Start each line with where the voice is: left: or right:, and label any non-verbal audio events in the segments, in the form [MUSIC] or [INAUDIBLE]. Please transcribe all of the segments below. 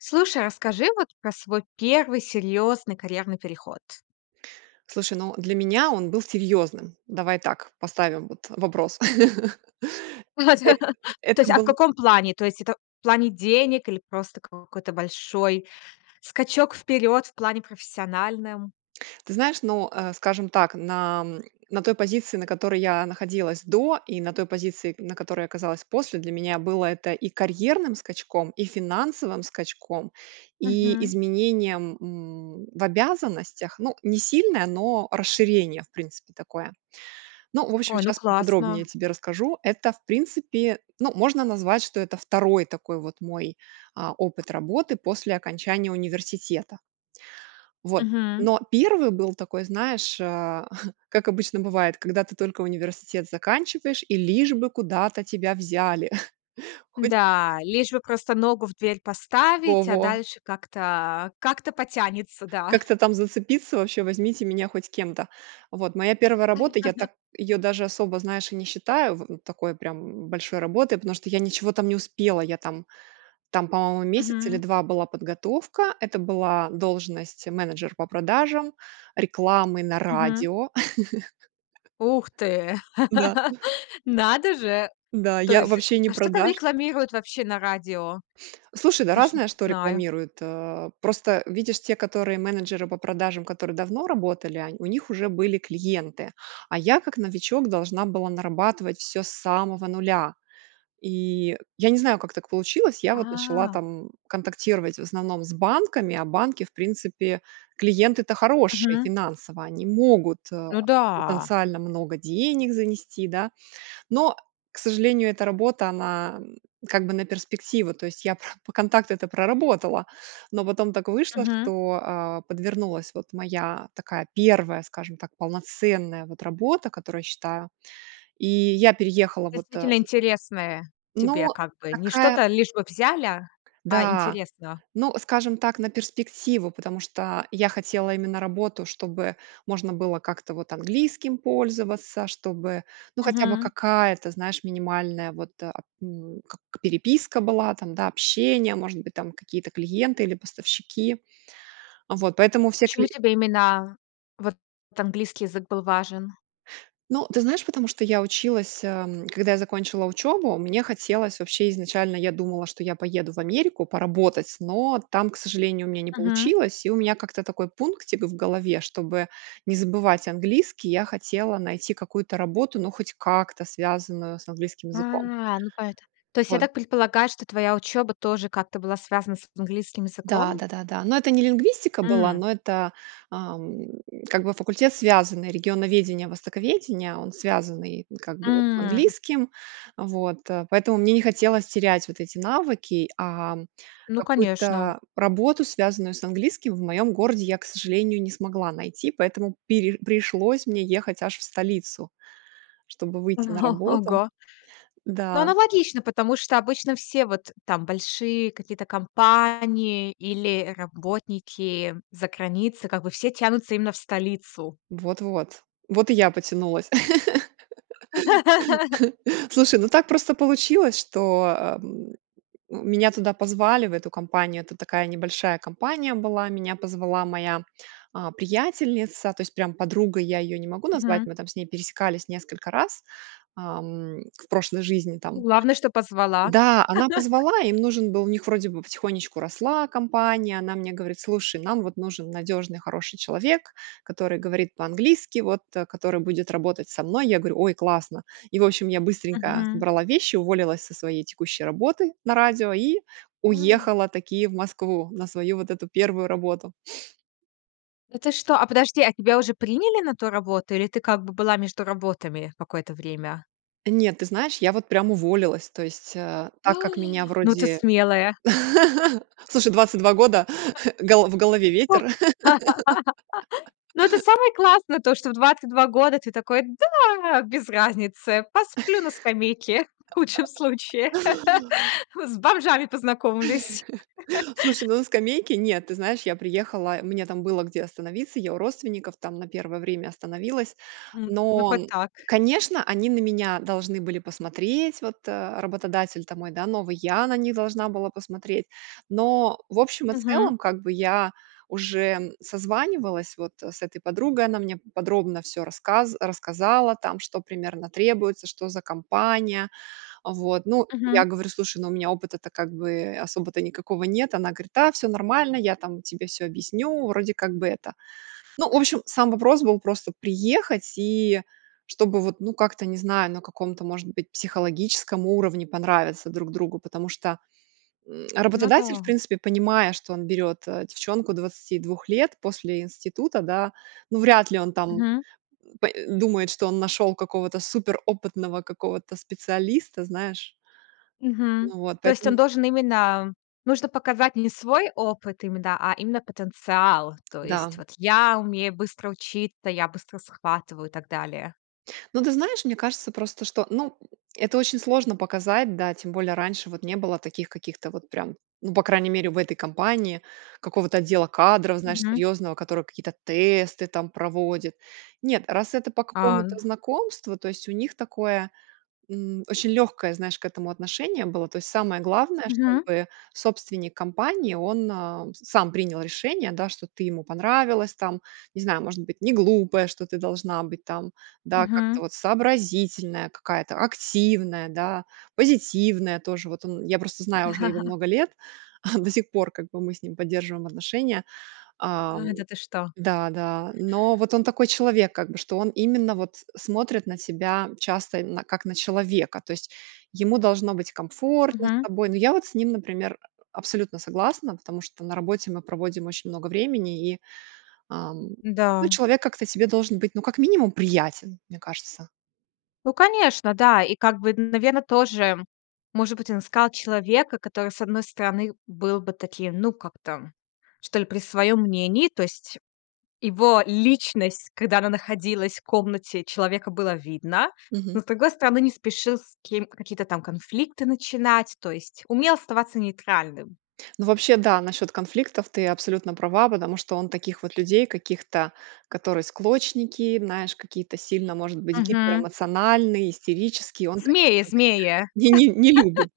left: Слушай, а расскажи вот про свой 1 серьёзный карьерный переход.
right: Слушай, ну, для меня он был серьёзным. Давай так поставим, вот, э, вопрос. [LAUGHS] Эт
left: [LAUGHS] То
right: это
left: есть, а в
right: был
left: каком плане? То есть это в плане денег, или просто какой-то большой скачок вперёд, в плане профессиональном?
right: Ты знаешь, ну, э, скажем так, на, м, на той позиции на которой я находилась до, и на той позиции н на которой я оказалась после, для меня было это и карьерным скачком, и финансовым скачком, и
left: Мгм.
right: изменением, м, в обязанностях. Ну, не сильное, но расширение, в принципе, такое. Ну, в общем,
left: Ой, ну
right: щас поподробнее
left: классно.
right: тебе расскажу. Это в принципе, ну, можно назвать, что это 2 такой вот мой, а, опыт работы после окончания университета. Вот.
left: Мгм.
right: Но 1 был такой, знаешь, а, [CHUCKLES] как обычно бывает, когда ты только университет заканчиваешь, и лишь бы куда-то тебя взяли. [CHUCKLES] Хоть
left: Да, лишь бы просто ногу в дверь поставить, а
right: Во-во.
left: дальше как-то, а, как-то потянется, да.
right: Как-то там зацепиться, вообще возьмите меня хоть кем-то. Вот моя 1 работа, я
left: [LAUGHS]
right: так её даже особо, знаешь, и не считаю в такой прям, м, большой работой, потому что я ничего там не успела. Я там там по-моему месяц или
left: Мгм.
right: 2 была подготовка. Это была должность менеджер по продажам рекламы на
left: Мгм.
right: радио.
left: Ух ты.
right: [LAUGHS] Да.
left: [LAUGHS] Надо же!
right: Да
left: То
right: я
left: есть
right: вобще не
left: а что там
right: продаж
left: рекламируют вообще на радио?
right: Слушай, да
left: Даже не
right: разное что
left: знаю.
right: рекламируют, э. Просто видишь те, которые менеджеры по продажам, которые давно работали он у них уже были клиенты. А я, как новичок, должна была нарабатывать всё с самого 0. И я не знаю, как так получилось. Я вот начала
left: А.
right: там контактировать, в основном, с банками, а банки в принципе- клиенты-то хорошие
left: Мгм.
right: финансово. Они могут, а,
left: Ну да.
right: потенциально много денег занести, да. Но, к сожалению, эта работа она, м, как бы на перспективу. То есть я про по контакту это проработала, но потом так вышло,
left: Мгм.
right: что, а, подвернулась вот моя такая 1, скажем так, полноценная вот работа, которую я считаю. И я переехала вот, а,
left: Действительно
right: з
left: интересное тебе
right: Ну,
left: как бы. Не
right: такая
left: что-то лишь бы взяли, а
right: да.
left: интересно.
right: Ну, скажем так, на перспективу, потому что я хотела именно работу, чтобы можно было как-то вот английским пользоваться, чтобы, ну хотя бы
left: Мгм.
right: какая-то, знаешь, минимальная вот, а, м, как переписка была, там, да, общение, может быть, там какие-то клиенты или поставщики. Вот поэтому все
left: Почему
right: кли
left: тебе именно1 вот английский язык был важен?
right: Ну, ты знаешь, потому что я училась, ам. Когда я закончила учебу, мне хотелось вообще изначально, я думала, что я поеду в Америку поработать, но там, к сожалению, у меня не
left: Мгм.
right: получилось. И у меня как-то такой пунктик в голове. Чтобы не забывать английский я хотела найти какую-то работу, ну хоть как-то связанную с английским языком.
left: А, ну поэто то есть я
right: Вот.
left: так предполагаю, что твоя учёба тоже как-то была связана с английским
right: Да,
left: языком?
right: да-да-да. Но это не лингвистика была,
left: М.
right: но это, ам, как бы факультет связанный. Регионоведение, востоковедение, он связанный, как бы вот, с
left: М.
right: английским. Вот, а, поэтому мне не хотелось терять вот эти навыки, ам,
left: Ну конечно.
right: какую-то работу, связанную с английским, в моём городе я, к сожалению, не смогла найти. Поэтому пере пришлось мне ехать аж в столицу, чтобы
left: О,
right: выйти на работу.
left: ого. Ну,
right: Да.
left: аналогично, потому что обычно все вот, там, большие какие-то компании, или работники заграницы, как бы все тянутся именно в столицу.
right: Вот вот. Вот и я потянулась.
left: [LAUGHS]
right: [LAUGHS] Слушай, ну так просто получилось, что, э, м, меня туда позвали в эту компанию. Это такая небольшая компания была. Меня позвала моя, а, приятельница. То есть прям подругой я её не могу назвать.
left: Мгм.
right: Мы там с ней пересекались несколько раз, ам, в прошлой жизни
left: Ну,
right: там.
left: главное, что позвала.
right: Да, она позвала им
left: [LAUGHS]
right: нужен был, у них вроде бы потихонечку росла компания. Она мне говорит: "Слушай, нам вот нужен надёжный, хороший человек, который говорит по-английски вот а который будет работать со мной". Я говорю: "Ой, классно!" И в общем я быстренько
left: Мгм.
right: собрала вещи, уволилась со своей текущей работы на радио, и
left: [GASPS] А.
right: уехала таки в Москву на свою вот эту 1 работу. [SNIFFS]
left: Это что? А подожди, а тебя уже приняли на ту работу, или ты как бы была между работами, какое-то время?
right: Нет, ты знаешь, я вот прям уволилась, то есть, э,
left: [GASPS] А!
right: так как меня
left: Ну, ты
right: вроде.
left: смелая.
right: [LAUGHS] Слушай, 22 года, [LAUGHS] голо в голове
left: О.
right: ветер.
left: [LAUGHS] Ну, это
right: [LAUGHS]
left: самое классное то, что в 22 года ты такой: "Да, без разницы, посплю на скамейке в худшем
right: [LAUGHS]
left: случае, [LAUGHS] с бомжами познакомлюсь".
right: [LAUGHS] Слушай,
left: [LAUGHS]
right: ну, на скамейке, нет. Ты знаешь, я приехала и мне там было где остановиться. Я у родственников там на первое время остановилась.
left: М, ну
right: Но,
left: хоть
right: м,
left: так.
right: конечно, они на меня должны были посмотреть. Вот, э, работодатель, там, мой, да, новый. Я на них должна была посмотреть. Но в общем и
left: Мгм.
right: целом, как бы я уже, м, созванивалась вот, э, с этой подругой. Она мне п подробно всё рассказ рассказала, там, что примерно требуется, что за компания. Вот, ну, я
left: Мгм.
right: говорю: "Слушай, ну, у меня опыта то как бы, э, особо-то никакого нет". Она говорит: "Да всё нормально, я там тебе всё объясню. Вроде как бы это". Ну, в общем, сам вопрос был просто приехать и чтобы вот, ну, как-то не знаю, на каком-то может быть психологическом уровне понравиться друг другу. Потому что, м,
left: Ну
right: работодатель в
left: да.
right: принципе, понимая, что он берёт, а, девчонку 22 лет после института, да, ну, вряд ли он, там,
left: Мгм.
right: по э, думает, что он нашёл какого-то супер опытного какого-то специалиста, знаешь.
left: Мгм.
right: Ну вот,
left: То есть
right: поэтому.
left: он должен именно нужно показать не свой опыт име да, а именно потенциал. То есть:
right: Да.
left: "Вот я умею быстро учиться, я быстро схватываю" и так далее.
right: Ну, ты знаешь, мне кажется просто, что, ну, это очень сложно показать, да. Тем более раньше вот не было таких каких-то вот прям, ну по крайней мере в этой компании, какого-то отдела кадров, знаешь,
left: Мгм.
right: серьёзного, который какие-то тесты, там, проводит. Нет, раз это по
left: А,
right: какому-то
left: н
right: знакомству, то есть у них такое, м, очень лёгкое, знаешь, к этому отношение было. То есть самое главное,
left: Мгм.
right: чтобы собственник компании он, а, сам принял решение, да, что ты ему понравилась, там. Не знаю, может быть, не глупая, что ты должна быть, там, да, как-то
left: Мгм.
right: вот сообразительная какая-то, активная, да, позитивная тоже. Вот он я просто знаю уже его
left: [LAUGHS]
right: много лет, [CHUCKLES] до сих пор как бы мы с ним поддерживаем отношения. Ам
left: А, да ты что?
right: да, да. Но вот он такой человек как бы, что он именно вот смотрит на тебя часто, именно как на человека. То есть ему должно быть комфортно с
left: Мгм.
right: тобой. Но я вот с ним, например, абсолютно согласна, потому что на работе мы проводим очень много времени и, ам, ну,
left: Да.
right: человек как-то тебе должен быть, ну, как минимум, приятен, мне кажется.
left: Ну, конечно, да. И как бы, наверно, тоже, может быть, он искал человека, который, с одной стороны, был бы таким, ну, как-то, что ли, при своём мнении, то есть его личность, когда она находилась в комнате, человека было видно,
right: Мгм.
left: но с другой стороны не спешил с кем какие-то там конфликты начинать, то есть умел оставаться нейтральным.
right: Ну вообще, да, насчет конфликтов ты абсолютно права, потому что он таких вот людей каких-то, которые склочники, знаешь, какие-то сильно, может быть,
left: Мгм.
right: гиперэмоциональные, истерические, он, конечно,
left: Змеи
right: таких
left: змеи! [LAUGHS]
right: не не не любит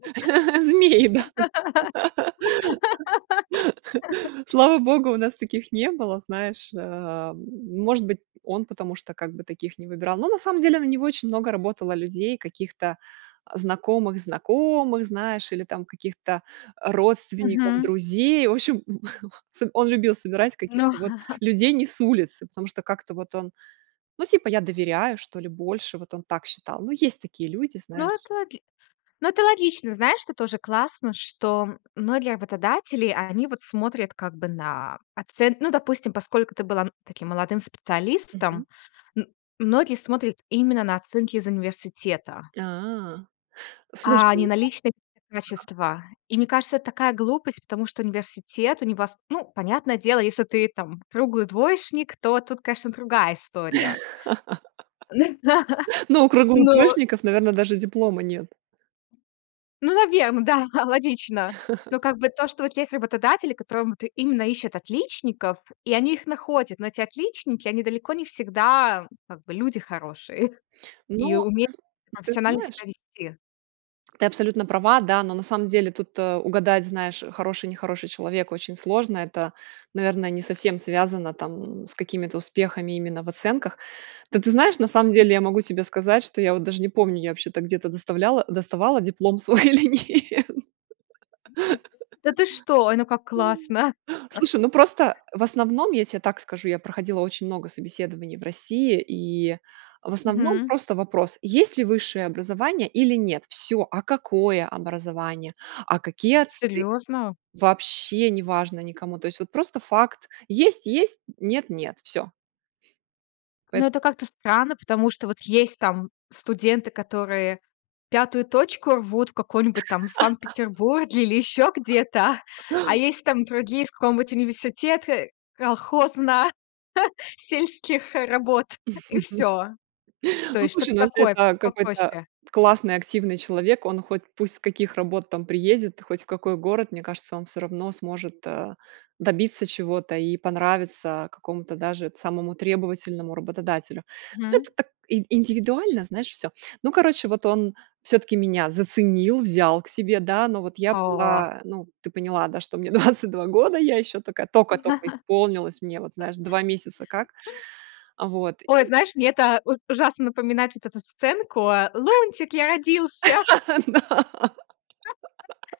right: змей, да. [LAUGHS] Слава Богу, у нас таких не было, знаешь, да. Может быть, он потому что таких не выбирал. Но на самом деле на него очень много работало людей каких-то знакомых знакомых знаешь, или там каких-то или родственников
left: Мгм.
right: друзей. В общем, [LAUGHS] он любил собирать
left: Ну
right: каких-то вот
left: [CHUCKLES]
right: людей не с улицы. Потому что как-то вот он, ну типа: "Я доверяю", что ли больше. Вот он так считал. Ну есть такие люди,
left: Ну
right: знаешь.
left: это логи ну это логично. Знаешь, что тоже классно, что многие работодатели, они вот смотрят как бы на оцен Ну, допустим, поскольку ты была, м, таким молодым
right: Мгм.
left: специалистом, м, многие смотрят именно на оценки из университета
right: А. Слушай,
left: а не
right: ну.
left: на личные
right: Ага.
left: качества. И, мне кажется, это такая глупость, потому что университет у него с ну, понятное дело, если ты, там, круглый двоечник, то тут, конечно, другая история. Ну да.
right: [LAUGHS] Но у круглых
left: Ну.
right: двоешников, наверное, даже диплома нет.
left: Ну, наверно, да, да, логично. Ну
right: [LAUGHS]
left: как бы то, что вот есть работодатели, которые вот именно ищут отличников, и они их находят, но эти отличники, они далеко не всегда, как бы, люди хорошие, и
right: Но
left: умеют
right: ты
left: профессионально
right: знаешь
left: себя вести.
right: Ты абсолютно права да но на самом деле тут, э, угадать знаешь хороший нехороший человек очень сложно это наверное не совсем связано там с какими-то успехами именно в оценках. Ты ты знаешь, на самом деле я могу тебе сказать, что я вот даже не помню я вообще-то где-то доставляла доставала диплом свой или нет.
left: [CHUCKLES] Да ты что? Ой ну как классно!
right: [LAUGHS] Слушай, ну
left: [LAUGHS]
right: просто в основном я те так скажу, я проходила очень много собеседований в России, и в основном
left: Мгм.
right: просто вопрос: "Есть ли высшее образование или нет". Всё! А какое образование? А какие оценки?
left: Серьезно?
right: Вообще неважно никому. То есть вот просто факт есть есть, нет нет, всё.
left: Но
right: Поэтому
left: это как-то странно, потому что вот есть там студенты, которые 5 точку рвут в каком-нибудь там в
right: [LAUGHS]
left: Санкт-Петербурге, или ещё где-то,
right: [LAUGHS]
left: [CHUCKLES] а есть там другие с какого-нибудь университеты колхозно [CHUCKLES] сельских работ, и всё.
right: [LAUGHS]
left: То
right: Ну
left: есть
right: слушай,
left: что-то
right: ну если
left: такое,
right: это какой-то
left: попроще.
right: классный активный человек, он хоть пусть с каких работ там приедет, хоть в какой город, мне он всё равно сможет, а, добиться чего-то и понравиться какому то даже самому требовательному работодателю. Ну
left: Мгм.
right: это так и индивидуально, знаешь всё. Ну короче, вот он всё таки меня заценил, взял к себе, да ну вот я
left: О.
right: была, ну ты поняла, да, что мне 22 года, я еще такая тока тока исполнилась мне вот знаешь 2 месяца как.
left: [LAUGHS]
right: Вот
left: Ой, знаешь, мне это уж ужасно напоминает вот эту сценку, а, "Лунтик, я родился!"
right: [LAUGHS] Да.
left: [LAUGHS]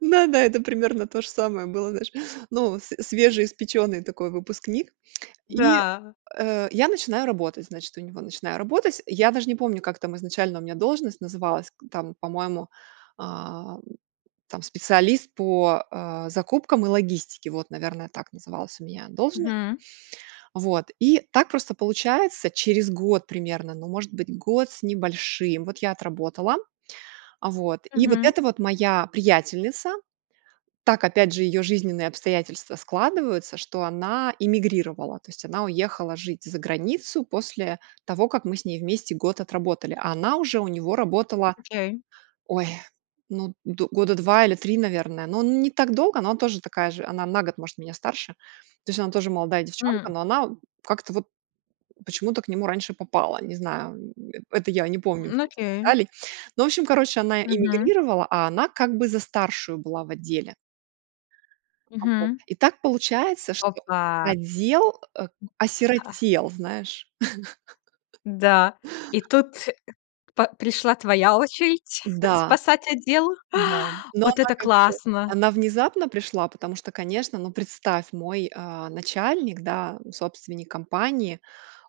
right: Ну да это примерно то же самое было знаешь. Ну, све свежеиспеченный такой выпускник [CLICKS TONGUE] и,
left: Да.
right: э, я начинаю работать значит у него начинаю работать я даже не помню как там изначально у меня должность называлась к там по-моему, ам, там специалист по, а, закупкам и логистике, вот наверное так называлась у меня должность
left: Мгм.
right: вот, и так просто получается через год примерно Ну может быть год с небольшим вот я отработала, а, вот, и вот
left: Мгм.
right: это вот моя приятельница. Так опять же ее жизненные обстоятельства складываются, что она иммигрировала. То есть она уехала жить за границу после того, как мы с ней вместе год отработали. А она уже у него работала, [INHALES]
left: Окей.
right: ой, ну, д года 2 или 3, наверное, но не так долго, но она тоже такая же. Она на год может меня старше. То есть она тоже молодая девчонка,
left: М.
right: но она, м, как-то вот почему-то к нему раньше попала. Не знаю, м, это я не помню вот
left: М,
right: этих
left: окей.
right: деталей. Ну в общем, короче, она
left: Мгм.
right: эмигрировала, а она как бы за старшую была в отделе. Вот
left: Мгм.
right: и так получается, что
left: Опа!
right: отдел, а,
left: Ха!
right: осиротел знаешь.
left: Да, и
right: [LAUGHS]
left: тут по пришла твоя очередь [CHUCKLES]
right: Да.
left: спасать отдел.
right: Да.
left: [INHALES] А,
right: Но
left: вот
right: она
left: это
right: как бы,
left: классно!
right: она внезапно пришла, потому что, конечно, ну представь мой, а, начальник, да собственник компании,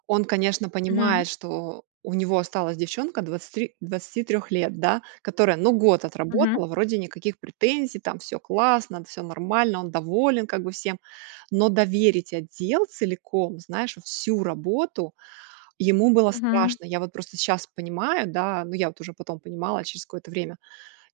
right: он конечно
left: Мгм.
right: понимает, что у него осталась девчонка 23 23 лет да, которая ну год
left: Мгм.
right: отработала. Вроде никаких претензий, там всё классно, д всё нормально, он доволен как бы всем. Но доверить отдел целиком, знаешь, вот всю работу, ему было
left: Мгм.
right: страшно. Я вот просто щас понимаю, да, ну я вот уже потом понимала через какое-то время.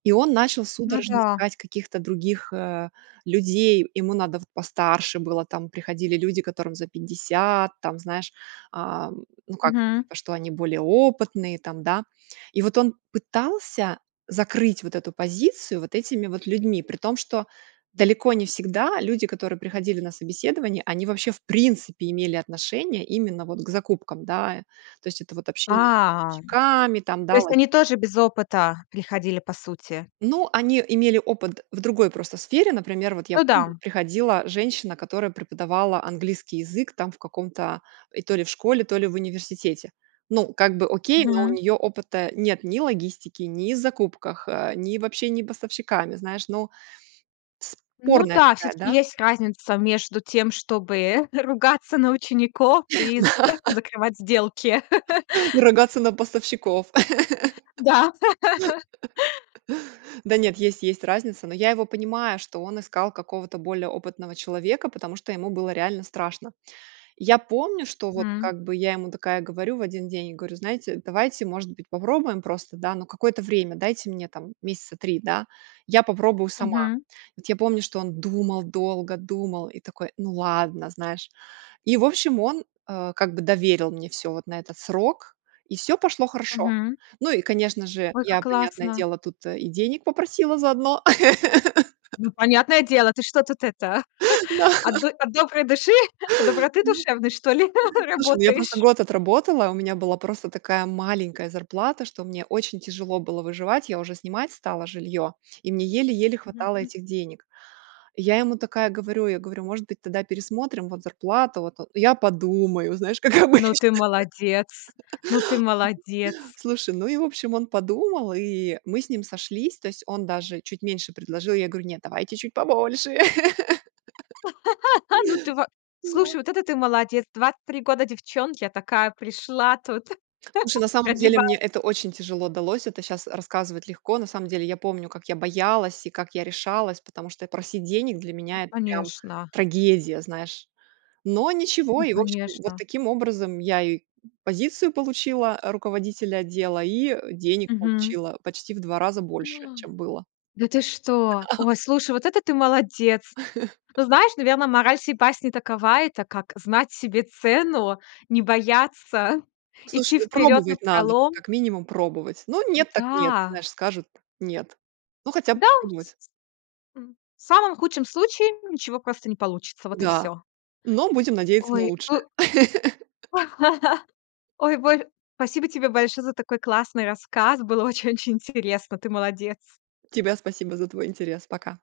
right: И он начал
left: Ну
right: судорожно
left: да.
right: искать каких-то других, э, людей. Ему надо вот постарше было, там приходили люди, которым за 50, там знаешь. Ам, ну как бы
left: Мгм.
right: что они более опытные там, да. И вот он пытался закрыть вот эту позицию вот этими вот людьми. При том, что далеко не всегда люди, которые приходили на собеседование, они, вообще, в принципе, имели отношение именно вот к закупкам, да, то есть это вот общение с
left: А.
right: поставщиками, там
left: То
right: да
left: есть
right: вот.
left: они тоже без опыта приходили, по сути?
right: Ну они имели опыт в другой просто сфере, например, вот я
left: Ну
right: помню
left: да.
right: приходила женщина, которая преподавала английский язык там в каком-то и то ли в школе, то ли в университете. Ну как бы окей, но у
left: Мгм.
right: нее опыта нет, ни логистики, ни в закупках, ни в общении поставщиками, знаешь, ну,
left: Ну
right: спорная
left: да,
right: такая,
left: все-таки
right: да.
left: есть разница между тем, чтобы ругаться на учеников, и з
right: Да.
left: закрывать сделки. [LAUGHS]
right: Ругаться на поставщиков.
left: Да. [LAUGHS]
right: [LAUGHS] Да нет есть есть разница, но я его понимаю, что он искал какого-то более опытного человека, потому что ему было реально страшно. Я помню, что вот
left: М.
right: как бы я ему такая говорю в один день, и говорю: "Знаете, давайте может быть попробуем просто да но какое-то время дайте мне там месяца 3 да, я попробую сама".
left: Мгм.
right: Вот я помню, что он думал, долго думал и такой: "Ну ладно", знаешь. И в общем, он, а, как бы доверил мне всё вот на этот срок, и всё пошло хорошо.
left: Мгм.
right: Ну и, конечно же,
left: Ой, как
right: я, понятное
left: классно!
right: дело, тут, э, и денег попросила заодно. [LAUGHS]
left: Ну, понятное дело, ты что тут это,
right: Да.
left: [CHUCKLES] от до от доброй души, доброты
right: Ну.
left: душевной, что ли [CHUCKLES]
right: Слушай, ну я просто
left: работаешь?
right: год отработала, у меня была просто такая маленькая зарплата, что мне очень тяжело было выживать. Я уже снимать стала жилье и мне еле еле хватало
left: Мгм.
right: этих денег. И я ему такая говорю, я говорю: "Может быть, тогда пересмотрим вот зарплату вот", "Я подумаю", знаешь, как
left: Ну
right: обычно.
left: ты молодец! Ну ты
right: [LAUGHS]
left: молодец!
right: Слушай, ну и в общем, он подумал, и мы с ним сошлись. То есть он даже чуть меньше предложил. Я говорю: "Нет, давайте чуть побольше". [LAUGHS]
left: [LAUGHS] Ну ты во
right: Да.
left: слушай, вот это ты молодец! 23 года девчонке а такая пришла тут! [CHUCKLES]
right: Слушай, на самом деле мне
left: Прогибает!
right: это очень тяжело далось, это щас рассказывать легко. На самом деле я помню, как я боялась и как я решалась, потому что просить денег для
left: Ну
right: меня это прям
left: конечно!
right: трагедия, знаешь, но ничего,
left: Ну
right: и в общем вот
left: конечно!
right: таким образом, я и позицию получила руководителя отдела, и денег
left: Мгм.
right: получила почти в два раза
left: [INHALES] А!
right: больше, чем было.
left: Да ты что?
right: Да.
left: Ой, слушай, вот это ты молодец!
right: [LAUGHS]
left: Но знаешь, наверное, мораль сей басни такова, это как знать себе цену, не бояться,
right: Слушай,
left: идти
right: ну
left: вперёд
right: пробовать надо,
left: напролом.
right: как минимум пробовать. Ну нет, так нет.
left: Да!
right: Знаешь, скажут нет. Ну хотя бы
left: Да вс
right: попробовать.
left: м в самом худшем случае ничего просто не получится. Вот и
right: Да,
left: всё.
right: но будем надеяться на
left: Ой у
right: лучшее. [LAUGHS]
left: [LAUGHS] Ой вой спасибо тебе большое за такой классный рассказ, было очень очень интересно, ты молодец!
right: Тебе спасибо за твой интерес. Пока.